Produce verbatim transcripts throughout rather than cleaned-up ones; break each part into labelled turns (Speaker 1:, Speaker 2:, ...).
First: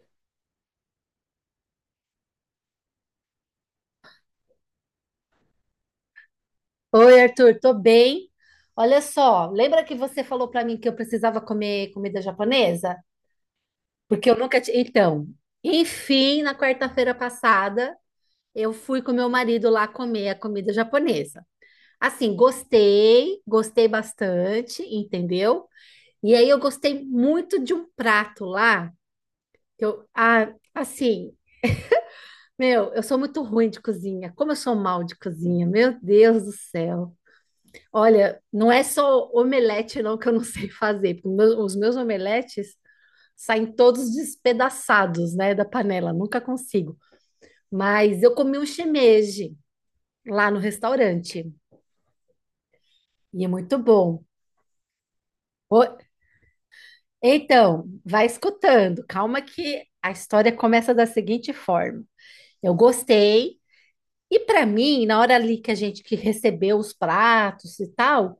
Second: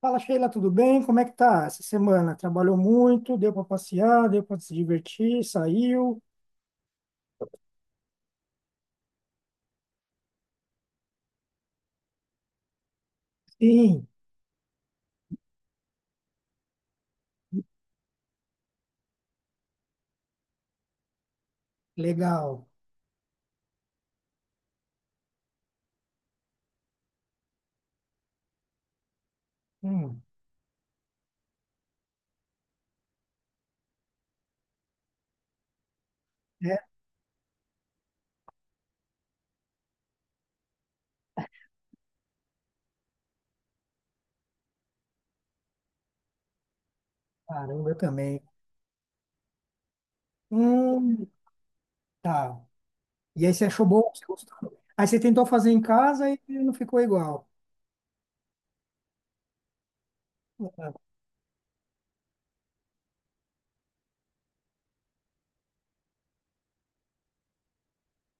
Speaker 1: Fala, Sheila, tudo bem? Como é que tá essa semana? Trabalhou muito? Deu para passear? Deu para se divertir? Saiu?
Speaker 2: Oi, Arthur, tô bem. Olha só, lembra que você falou pra mim que eu precisava comer comida japonesa?
Speaker 1: Sim,
Speaker 2: Porque eu nunca tinha. Então, enfim, na quarta-feira passada, eu fui com meu marido lá comer a comida japonesa. Assim,
Speaker 1: legal.
Speaker 2: gostei, gostei bastante, entendeu? E aí eu gostei muito de um prato lá, que eu,
Speaker 1: Hum,
Speaker 2: ah, assim, meu, eu sou muito ruim de cozinha. Como eu sou mal de cozinha, meu Deus do
Speaker 1: é,
Speaker 2: céu. Olha, não é só omelete não que eu não sei fazer, porque meu- os meus omeletes saem todos despedaçados, né, da panela, nunca consigo.
Speaker 1: caramba, eu
Speaker 2: Mas eu
Speaker 1: também.
Speaker 2: comi um shimeji lá no
Speaker 1: Hum,
Speaker 2: restaurante
Speaker 1: tá.
Speaker 2: e
Speaker 1: E
Speaker 2: é
Speaker 1: aí você
Speaker 2: muito
Speaker 1: achou bom?
Speaker 2: bom.
Speaker 1: Você gostou? Aí você tentou fazer em
Speaker 2: Ô,
Speaker 1: casa e não ficou igual.
Speaker 2: então, vai escutando, calma que a história começa
Speaker 1: Ah,
Speaker 2: da seguinte forma. Eu gostei e para mim, na hora ali que a gente que recebeu os pratos e tal,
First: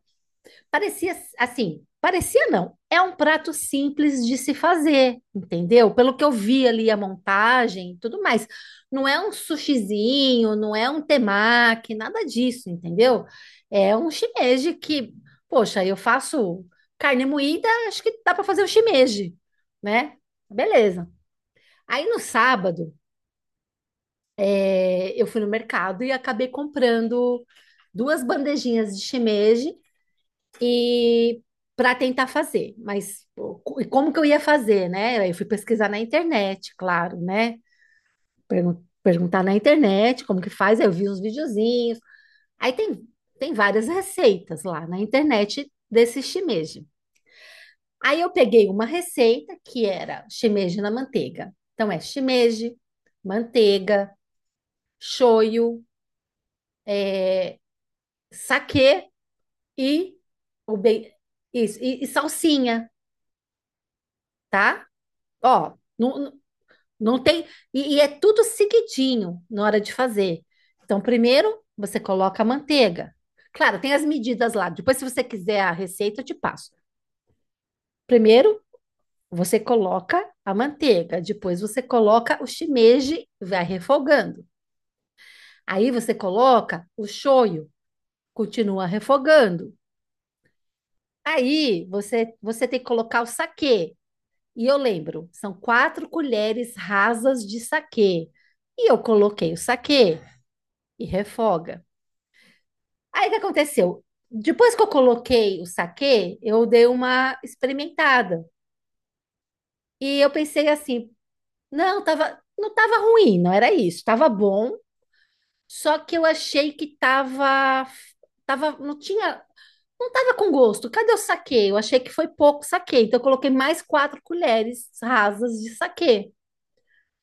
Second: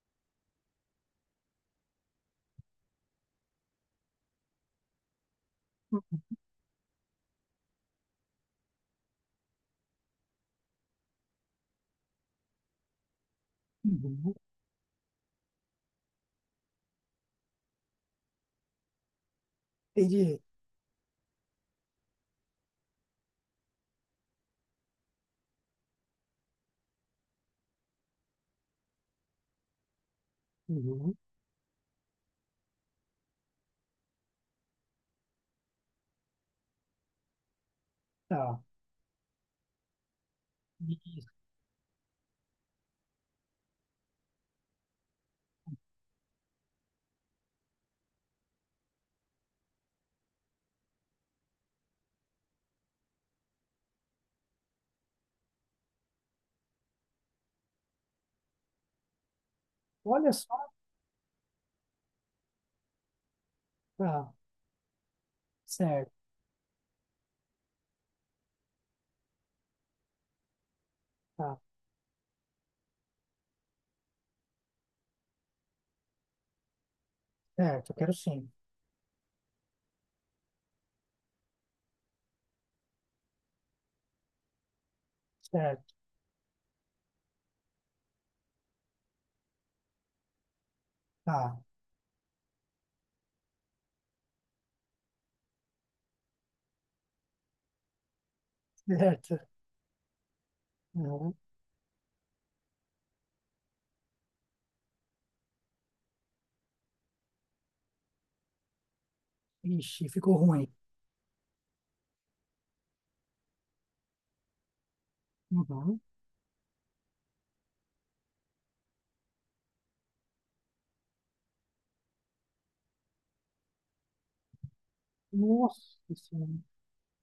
Speaker 2: parecia assim, parecia não. É um prato simples de se fazer, entendeu? Pelo que eu vi ali a montagem e tudo mais. Não é um sushizinho, não é um temaki, nada disso, entendeu? É um
Speaker 1: uhum,
Speaker 2: shimeji que, poxa, eu faço carne moída, acho que dá para fazer o shimeji, né?
Speaker 1: entendi.
Speaker 2: Beleza. Aí no sábado, é, eu fui no mercado e acabei comprando duas bandejinhas de shimeji
Speaker 1: Uhum,
Speaker 2: e para tentar fazer, mas o- co- e como que eu ia fazer, né? Aí eu fui pesquisar na internet, claro, né?
Speaker 1: tá.
Speaker 2: Pergun- perguntar na internet como que faz, aí eu vi uns videozinhos. Aí tem, tem várias receitas lá na internet desse shimeji. Aí eu peguei uma receita que era shimeji na manteiga. Então é shimeji, manteiga, shoyu, saquê e
Speaker 1: Olha só,
Speaker 2: o bem, isso, e, e salsinha,
Speaker 1: tá.
Speaker 2: tá? Ó,
Speaker 1: Certo,
Speaker 2: não, não tem. E, e é tudo seguidinho na hora de fazer. Então,
Speaker 1: tá.
Speaker 2: primeiro você coloca a manteiga. Claro, tem as medidas lá. Depois, se você quiser a receita, eu te passo.
Speaker 1: Certo, eu quero sim.
Speaker 2: Primeiro, você coloca a manteiga. Depois, você coloca o shimeji, vai refogando. Aí,
Speaker 1: Certo,
Speaker 2: você coloca o shoyu, continua refogando.
Speaker 1: tá.
Speaker 2: Aí, você, você tem que colocar o saquê. E eu lembro, são quatro colheres rasas de saquê. E eu
Speaker 1: Certo.
Speaker 2: coloquei o saquê e
Speaker 1: Uhum.
Speaker 2: refoga. Aí o que aconteceu? Depois que eu coloquei o saquê, eu dei uma experimentada.
Speaker 1: Ixi,
Speaker 2: E eu
Speaker 1: ficou ruim.
Speaker 2: pensei assim, não, tava, não tava ruim, não era isso, tava bom, só
Speaker 1: Uhum.
Speaker 2: que eu achei que tava, tava, não tinha, não tava com gosto. Cadê o saquê? Eu achei que foi pouco saquê, então eu coloquei mais quatro colheres rasas de
Speaker 1: Nossa,
Speaker 2: saquê.
Speaker 1: Senhora.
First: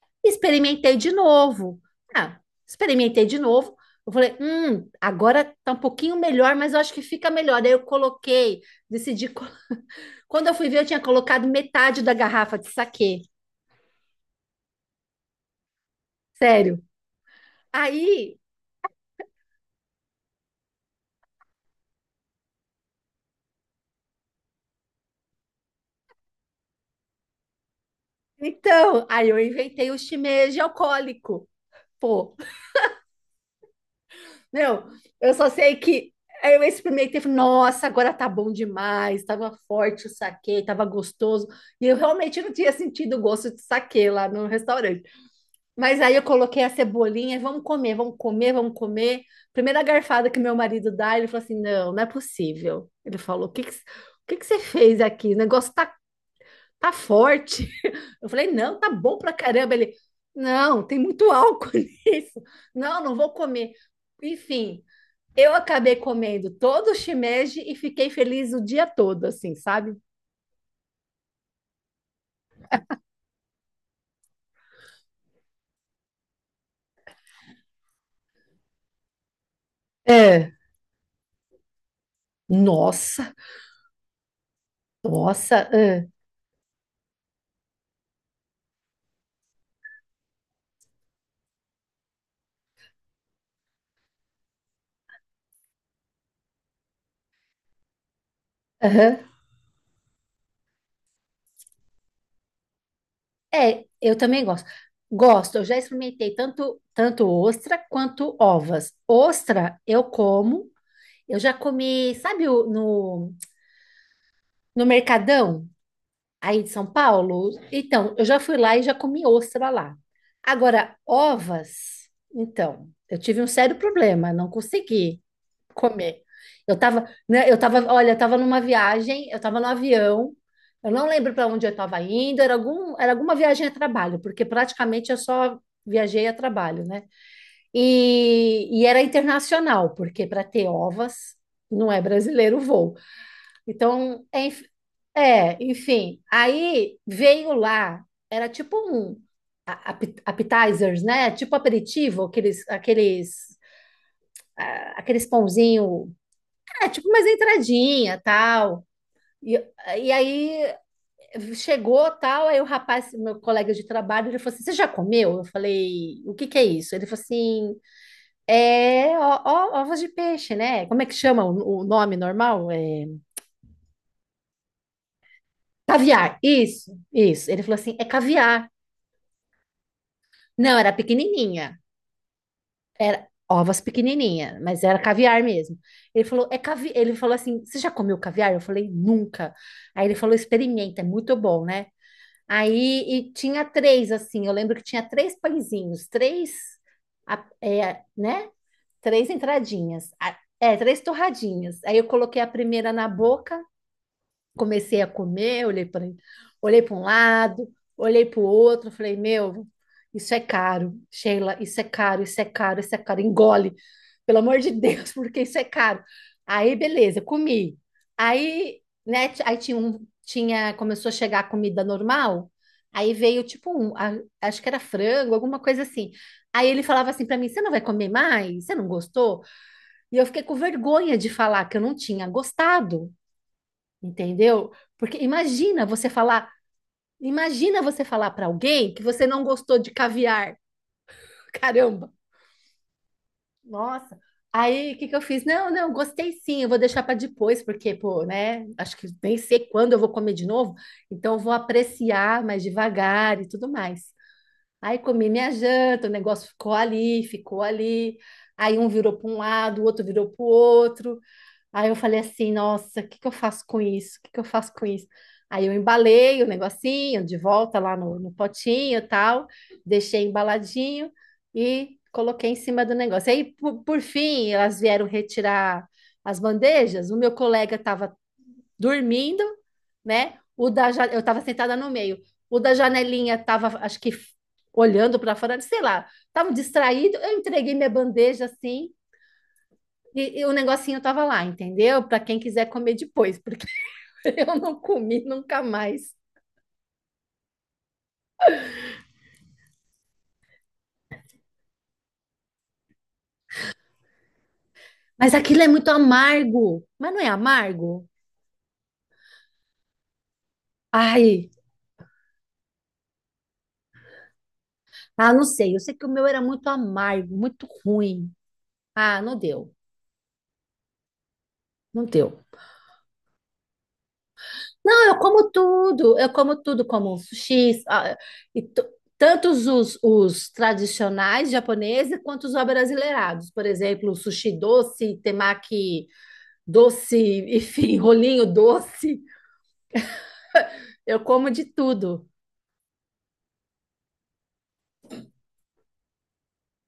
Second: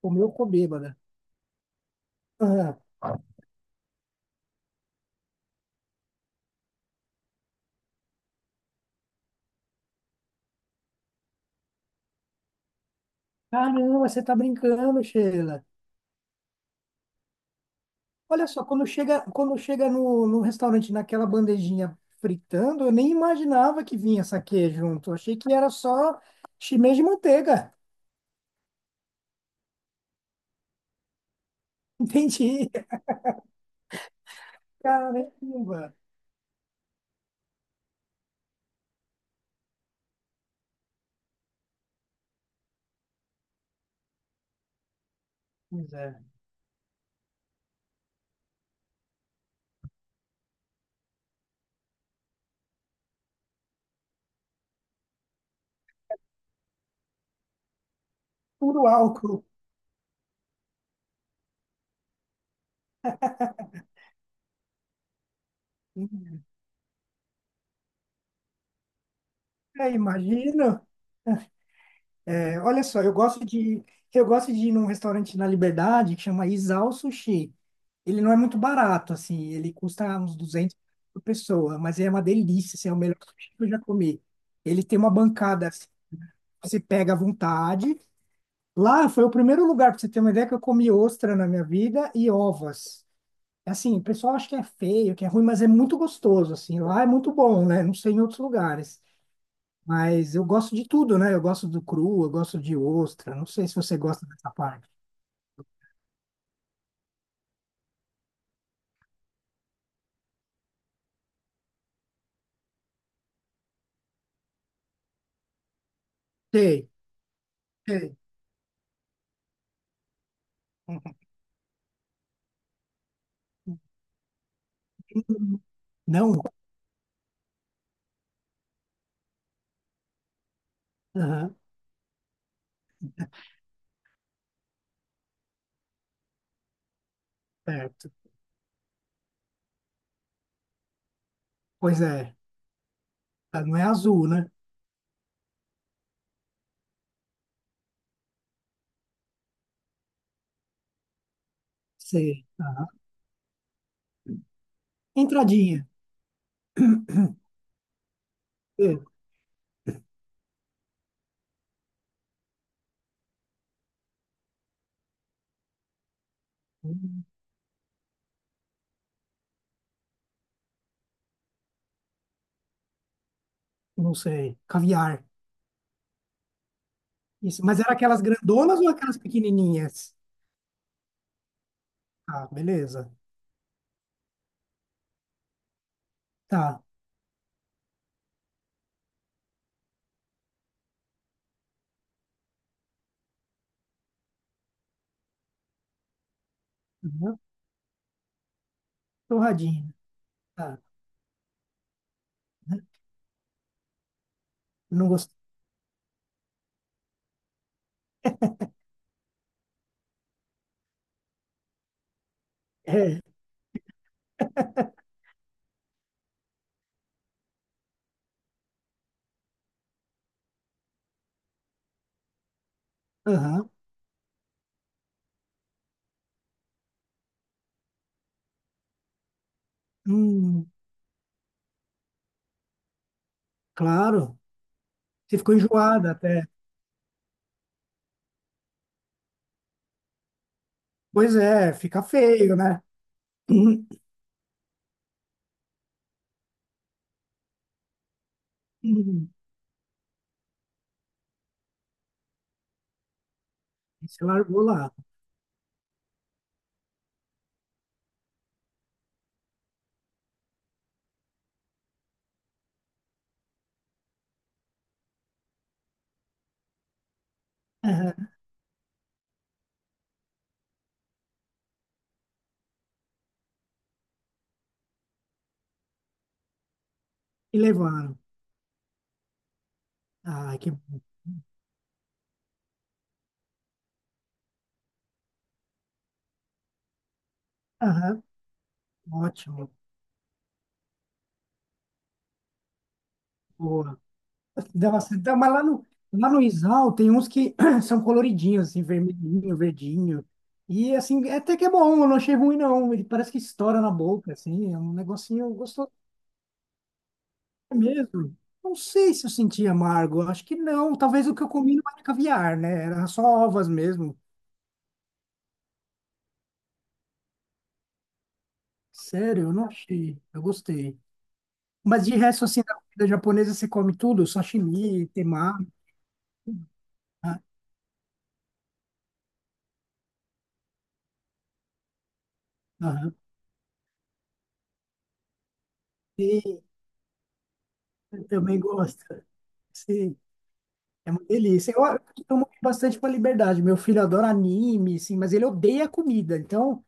Speaker 1: Comeu, ficou
Speaker 2: Experimentei
Speaker 1: bêbada.
Speaker 2: de novo. Ah,
Speaker 1: Ah,
Speaker 2: experimentei de novo. Eu falei, hum, agora tá um pouquinho melhor, mas eu acho que fica melhor. Aí eu coloquei, decidi. co- Quando eu fui ver, eu tinha colocado metade da garrafa de saquê.
Speaker 1: caramba, você tá brincando, Sheila.
Speaker 2: Sério. Aí,
Speaker 1: Olha só, quando chega, quando chega no, no restaurante naquela bandejinha fritando, eu nem imaginava que vinha saquê junto. Eu achei que era só chimê de manteiga.
Speaker 2: então, aí eu inventei o shimeji alcoólico. Pô,
Speaker 1: Entendi.
Speaker 2: meu, eu só sei
Speaker 1: Caramba.
Speaker 2: que aí eu experimentei, falei, nossa, agora tá bom demais, tava forte o saquê, tava gostoso. E eu realmente não tinha sentido o gosto de saquê lá no restaurante.
Speaker 1: Pois
Speaker 2: Mas aí
Speaker 1: é.
Speaker 2: eu coloquei a cebolinha, vamos comer, vamos comer, vamos comer. Primeira garfada que meu marido dá, ele falou assim: não, não é possível. Ele falou: o que que, o que que você fez aqui? O negócio tá, tá forte. Eu falei: não,
Speaker 1: Puro
Speaker 2: tá bom pra
Speaker 1: álcool.
Speaker 2: caramba. Ele: não, tem muito álcool nisso. Não, não vou comer. Enfim, eu acabei
Speaker 1: Hum,
Speaker 2: comendo todo o shimeji e fiquei feliz o dia todo, assim,
Speaker 1: É,
Speaker 2: sabe?
Speaker 1: imagino. É, olha só, eu gosto de eu gosto de ir num restaurante na Liberdade que chama Isao Sushi. Ele não é muito barato, assim, ele custa uns
Speaker 2: É.
Speaker 1: duzentos por pessoa, mas é uma delícia, assim, é o melhor
Speaker 2: Nossa,
Speaker 1: sushi que eu já comi. Ele tem uma bancada,
Speaker 2: nossa,
Speaker 1: assim,
Speaker 2: ah,
Speaker 1: você pega à vontade. Lá foi o primeiro lugar, para você ter uma ideia, que eu comi ostra na minha vida e ovas. Assim, o pessoal acha que é feio, que é ruim, mas é muito gostoso, assim, lá é muito bom, né? Não sei em outros lugares.
Speaker 2: aham.
Speaker 1: Mas eu gosto de tudo, né? Eu gosto do cru, eu gosto de ostra. Não sei se
Speaker 2: É,
Speaker 1: você
Speaker 2: eu
Speaker 1: gosta
Speaker 2: também
Speaker 1: dessa
Speaker 2: gosto.
Speaker 1: parte.
Speaker 2: Gosto, eu já experimentei tanto, tanto ostra quanto ovas. Ostra eu como, eu já comi, sabe, o- no, no Mercadão aí de São
Speaker 1: Sei,
Speaker 2: Paulo? Então,
Speaker 1: sei.
Speaker 2: eu já fui lá e já comi ostra lá. Agora, ovas, então, eu tive um sério problema, não consegui
Speaker 1: Hum,
Speaker 2: comer.
Speaker 1: não?
Speaker 2: Eu tava, né, eu tava, olha, eu tava numa viagem, eu tava no avião, eu não lembro para
Speaker 1: Aham,
Speaker 2: onde eu estava indo, era algum, era alguma viagem a trabalho, porque praticamente eu só viajei a trabalho, né?
Speaker 1: certo.
Speaker 2: E, e era internacional, porque para ter ovas não é
Speaker 1: Pois é.
Speaker 2: brasileiro o voo.
Speaker 1: Ela não é
Speaker 2: Então,
Speaker 1: azul,
Speaker 2: é,
Speaker 1: né?
Speaker 2: enf- é, enfim, aí veio lá, era tipo um ape- appetizers, né? Tipo aperitivo,
Speaker 1: Sei.
Speaker 2: aqueles,
Speaker 1: Aham.
Speaker 2: aqueles, ah, aqueles
Speaker 1: Entradinha.
Speaker 2: pãozinho, é, tipo, mas entradinha, tal.
Speaker 1: Sei.
Speaker 2: E, e aí chegou, tal, aí o rapaz, meu colega de trabalho, ele falou assim: você já comeu? Eu falei: o que que é isso? Ele falou
Speaker 1: Hum,
Speaker 2: assim: é ó, ó, ovos de peixe, né? Como é que chama o, o nome normal? É,
Speaker 1: Não sei. Caviar.
Speaker 2: caviar. Isso, isso.
Speaker 1: Isso.
Speaker 2: Ele falou
Speaker 1: Mas era
Speaker 2: assim: é
Speaker 1: aquelas
Speaker 2: caviar.
Speaker 1: grandonas ou aquelas pequenininhas?
Speaker 2: Não, era pequenininha.
Speaker 1: Ah, beleza.
Speaker 2: Era ovas pequenininha, mas era caviar mesmo. Ele falou: é
Speaker 1: Tá.
Speaker 2: cavi... Ele falou assim: você já comeu caviar? Eu falei: nunca. Aí ele falou: experimenta, é muito bom, né? Aí e tinha três, assim, eu lembro que tinha três pãezinhos, três,
Speaker 1: Uhum.
Speaker 2: a- é, né? três
Speaker 1: Torradinha.
Speaker 2: entradinhas, a- é,
Speaker 1: Tá.
Speaker 2: três torradinhas. Aí eu coloquei a
Speaker 1: Né?
Speaker 2: primeira na boca, comecei a
Speaker 1: Não gostei.
Speaker 2: comer, olhei para olhei para um lado, olhei para o outro, falei, meu, isso é caro, Sheila, isso é caro, isso é caro, isso é caro,
Speaker 1: É.
Speaker 2: engole, pelo amor de Deus, porque isso é caro. Aí, beleza, comi. Aí, né, t- aí tinha um, tinha, começou a chegar a comida normal, aí veio
Speaker 1: Aham.
Speaker 2: tipo um, a- acho que era frango, alguma coisa assim. Aí ele falava assim para mim, você não vai comer mais? Você não gostou? E eu fiquei com
Speaker 1: Hum,
Speaker 2: vergonha de falar que eu não tinha gostado,
Speaker 1: claro.
Speaker 2: entendeu? Porque
Speaker 1: Você ficou
Speaker 2: imagina você
Speaker 1: enjoada até.
Speaker 2: falar, imagina você falar para alguém que você não gostou de caviar.
Speaker 1: Pois é, fica
Speaker 2: Caramba,
Speaker 1: feio, né? Uhum.
Speaker 2: nossa. Aí, o que que eu fiz? Não, não, gostei sim, eu vou deixar para depois, porque, pô, né? Acho que nem sei quando eu vou comer de novo, então eu vou apreciar mais devagar e tudo mais.
Speaker 1: Você largou lá.
Speaker 2: Aí comi minha janta, o negócio ficou ali, ficou ali. Aí um virou para um lado, o outro virou para o outro. Aí eu falei assim, nossa, o que que eu faço com isso? O que que eu faço com isso? Aí eu embalei o negocinho de volta lá no, no
Speaker 1: Aham.
Speaker 2: potinho e tal, deixei embaladinho e coloquei em cima do negócio. Aí, por, por fim, elas vieram retirar as bandejas. O meu
Speaker 1: E
Speaker 2: colega estava
Speaker 1: levaram.
Speaker 2: dormindo, né?
Speaker 1: Ah,
Speaker 2: O
Speaker 1: que
Speaker 2: da,
Speaker 1: bom.
Speaker 2: ja- eu estava sentada no meio. O da janelinha estava, acho que, olhando para fora, sei lá, estava distraído. Eu entreguei minha
Speaker 1: Aham.
Speaker 2: bandeja assim.
Speaker 1: Ótimo.
Speaker 2: E, e o negocinho tava lá, entendeu? Para quem quiser comer depois, porque
Speaker 1: Boa.
Speaker 2: eu não
Speaker 1: Dá bastante-
Speaker 2: comi
Speaker 1: dá- Mas lá
Speaker 2: nunca
Speaker 1: no,
Speaker 2: mais.
Speaker 1: lá no Isal tem uns que são coloridinhos, assim, vermelhinho, verdinho. E assim, é até que é bom, eu não achei ruim, não. Ele parece que estoura na boca, assim, é um
Speaker 2: Mas
Speaker 1: negocinho
Speaker 2: aquilo é muito
Speaker 1: gostoso
Speaker 2: amargo. Mas não é amargo?
Speaker 1: mesmo. Não sei se eu senti amargo, acho que não. Talvez o que
Speaker 2: Ai,
Speaker 1: eu comi não era caviar, né? Era só ovas mesmo.
Speaker 2: ah, não sei. Eu sei que o meu era muito amargo, muito ruim. Ah, não
Speaker 1: Sério, eu não
Speaker 2: deu,
Speaker 1: achei. Eu gostei. Mas
Speaker 2: não
Speaker 1: de
Speaker 2: deu.
Speaker 1: resto, assim, na comida japonesa você come tudo, sashimi,
Speaker 2: Não, eu como
Speaker 1: temaki,
Speaker 2: tudo, eu como tudo, como
Speaker 1: né?
Speaker 2: sushi, ah, e to- tantos os, os tradicionais japoneses quanto os
Speaker 1: Aham.
Speaker 2: brasileirados. Por exemplo, sushi doce, temaki
Speaker 1: Sim,
Speaker 2: doce, enfim,
Speaker 1: eu
Speaker 2: rolinho
Speaker 1: também gosto.
Speaker 2: doce.
Speaker 1: Sim, é
Speaker 2: Eu
Speaker 1: uma
Speaker 2: como de
Speaker 1: delícia. Eu, eu
Speaker 2: tudo.
Speaker 1: tomo bastante com a liberdade. Meu filho adora anime, sim, mas ele odeia comida. Então,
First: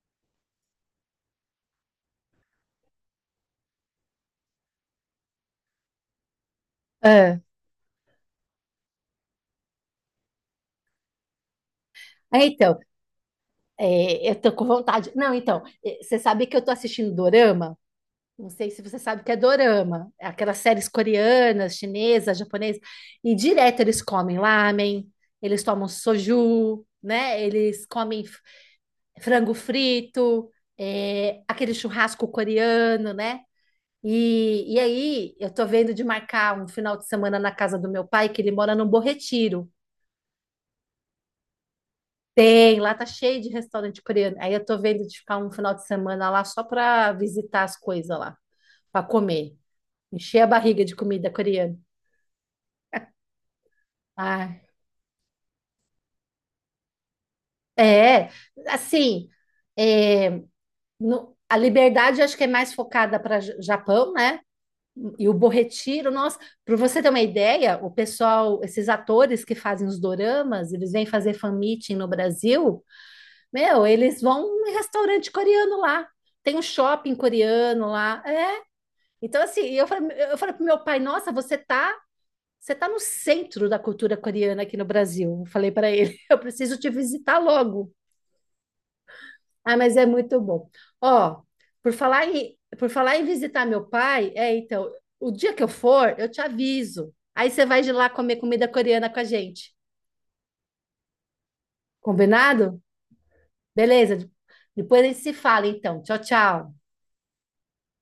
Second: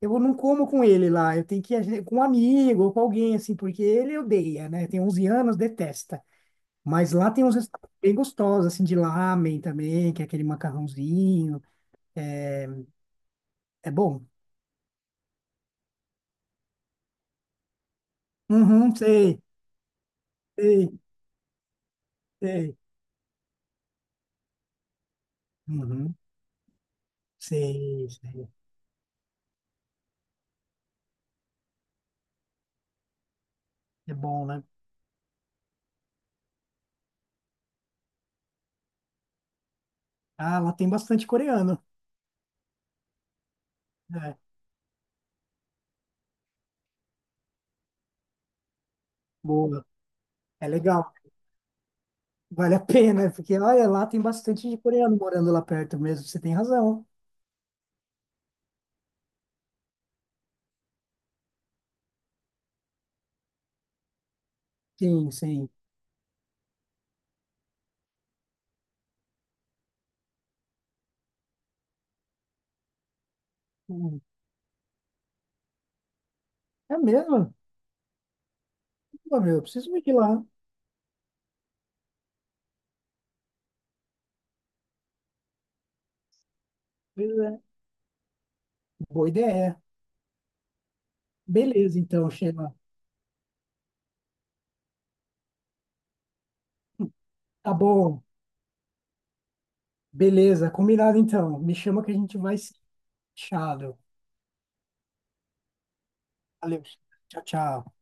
Speaker 1: eu não como com ele lá. Eu tenho que ir com um amigo ou com alguém, assim, porque ele odeia, né? Tem onze anos, detesta. Mas lá
Speaker 2: Ah,
Speaker 1: tem uns restaurantes bem gostosos, assim, de lamen também, que é aquele macarrãozinho.
Speaker 2: é, então,
Speaker 1: É bom.
Speaker 2: é, eu tô com vontade. Não, então, é, você sabe que eu tô assistindo Dorama? Não sei se
Speaker 1: Uhum,
Speaker 2: você sabe o que é
Speaker 1: sei,
Speaker 2: Dorama. É aquelas séries
Speaker 1: sei,
Speaker 2: coreanas, chinesas,
Speaker 1: sei.
Speaker 2: japonesas. E direto eles comem lamen, eles tomam
Speaker 1: Uhum,
Speaker 2: soju, né? Eles
Speaker 1: sei.
Speaker 2: comem f-
Speaker 1: Sei.
Speaker 2: frango frito, é, aquele churrasco coreano, né?
Speaker 1: É bom, né?
Speaker 2: E, e aí, eu tô vendo de marcar um final de semana na casa do meu pai, que ele mora num Bom Retiro.
Speaker 1: Ah, lá tem bastante coreano.
Speaker 2: Tem, lá tá cheio de restaurante
Speaker 1: É,
Speaker 2: coreano. Aí eu tô vendo de ficar um final de semana lá só pra visitar as coisas lá, pra comer.
Speaker 1: boa.
Speaker 2: Encher a
Speaker 1: É
Speaker 2: barriga de
Speaker 1: legal.
Speaker 2: comida coreana.
Speaker 1: Vale a pena, né? Porque olha, lá tem
Speaker 2: Ah,
Speaker 1: bastante de coreano morando lá perto mesmo. Você tem razão.
Speaker 2: é, assim, é, no- a liberdade acho que é mais focada para Japão, né? E
Speaker 1: Sim,
Speaker 2: o Bom
Speaker 1: sim.
Speaker 2: Retiro, nossa, para você ter uma ideia, o pessoal, esses atores que fazem os doramas, eles vêm fazer fan meeting no Brasil, meu, eles
Speaker 1: Hum,
Speaker 2: vão em restaurante coreano lá, tem um
Speaker 1: é
Speaker 2: shopping
Speaker 1: mesmo?
Speaker 2: coreano lá, é,
Speaker 1: Pô,
Speaker 2: então,
Speaker 1: meu,
Speaker 2: assim,
Speaker 1: eu
Speaker 2: eu
Speaker 1: preciso
Speaker 2: falei,
Speaker 1: ir
Speaker 2: eu
Speaker 1: lá.
Speaker 2: falei pro meu pai, nossa, você tá, você tá no centro da cultura coreana aqui no Brasil. Eu falei para ele, eu preciso te
Speaker 1: Pois
Speaker 2: visitar
Speaker 1: é.
Speaker 2: logo.
Speaker 1: Boa
Speaker 2: Ah,
Speaker 1: ideia.
Speaker 2: mas é muito bom. Ó, por
Speaker 1: Beleza,
Speaker 2: falar
Speaker 1: então,
Speaker 2: em,
Speaker 1: Sheila.
Speaker 2: por falar em visitar meu pai, é, então, o dia que eu for, eu te aviso. Aí você
Speaker 1: Tá
Speaker 2: vai de lá
Speaker 1: bom.
Speaker 2: comer comida coreana com a gente.
Speaker 1: Beleza, combinado então. Me chama que a gente vai se.
Speaker 2: Combinado?
Speaker 1: Tchau.
Speaker 2: Beleza. Depois a gente se fala, então. Tchau, tchau.
Speaker 1: Valeu. Tchau, tchau.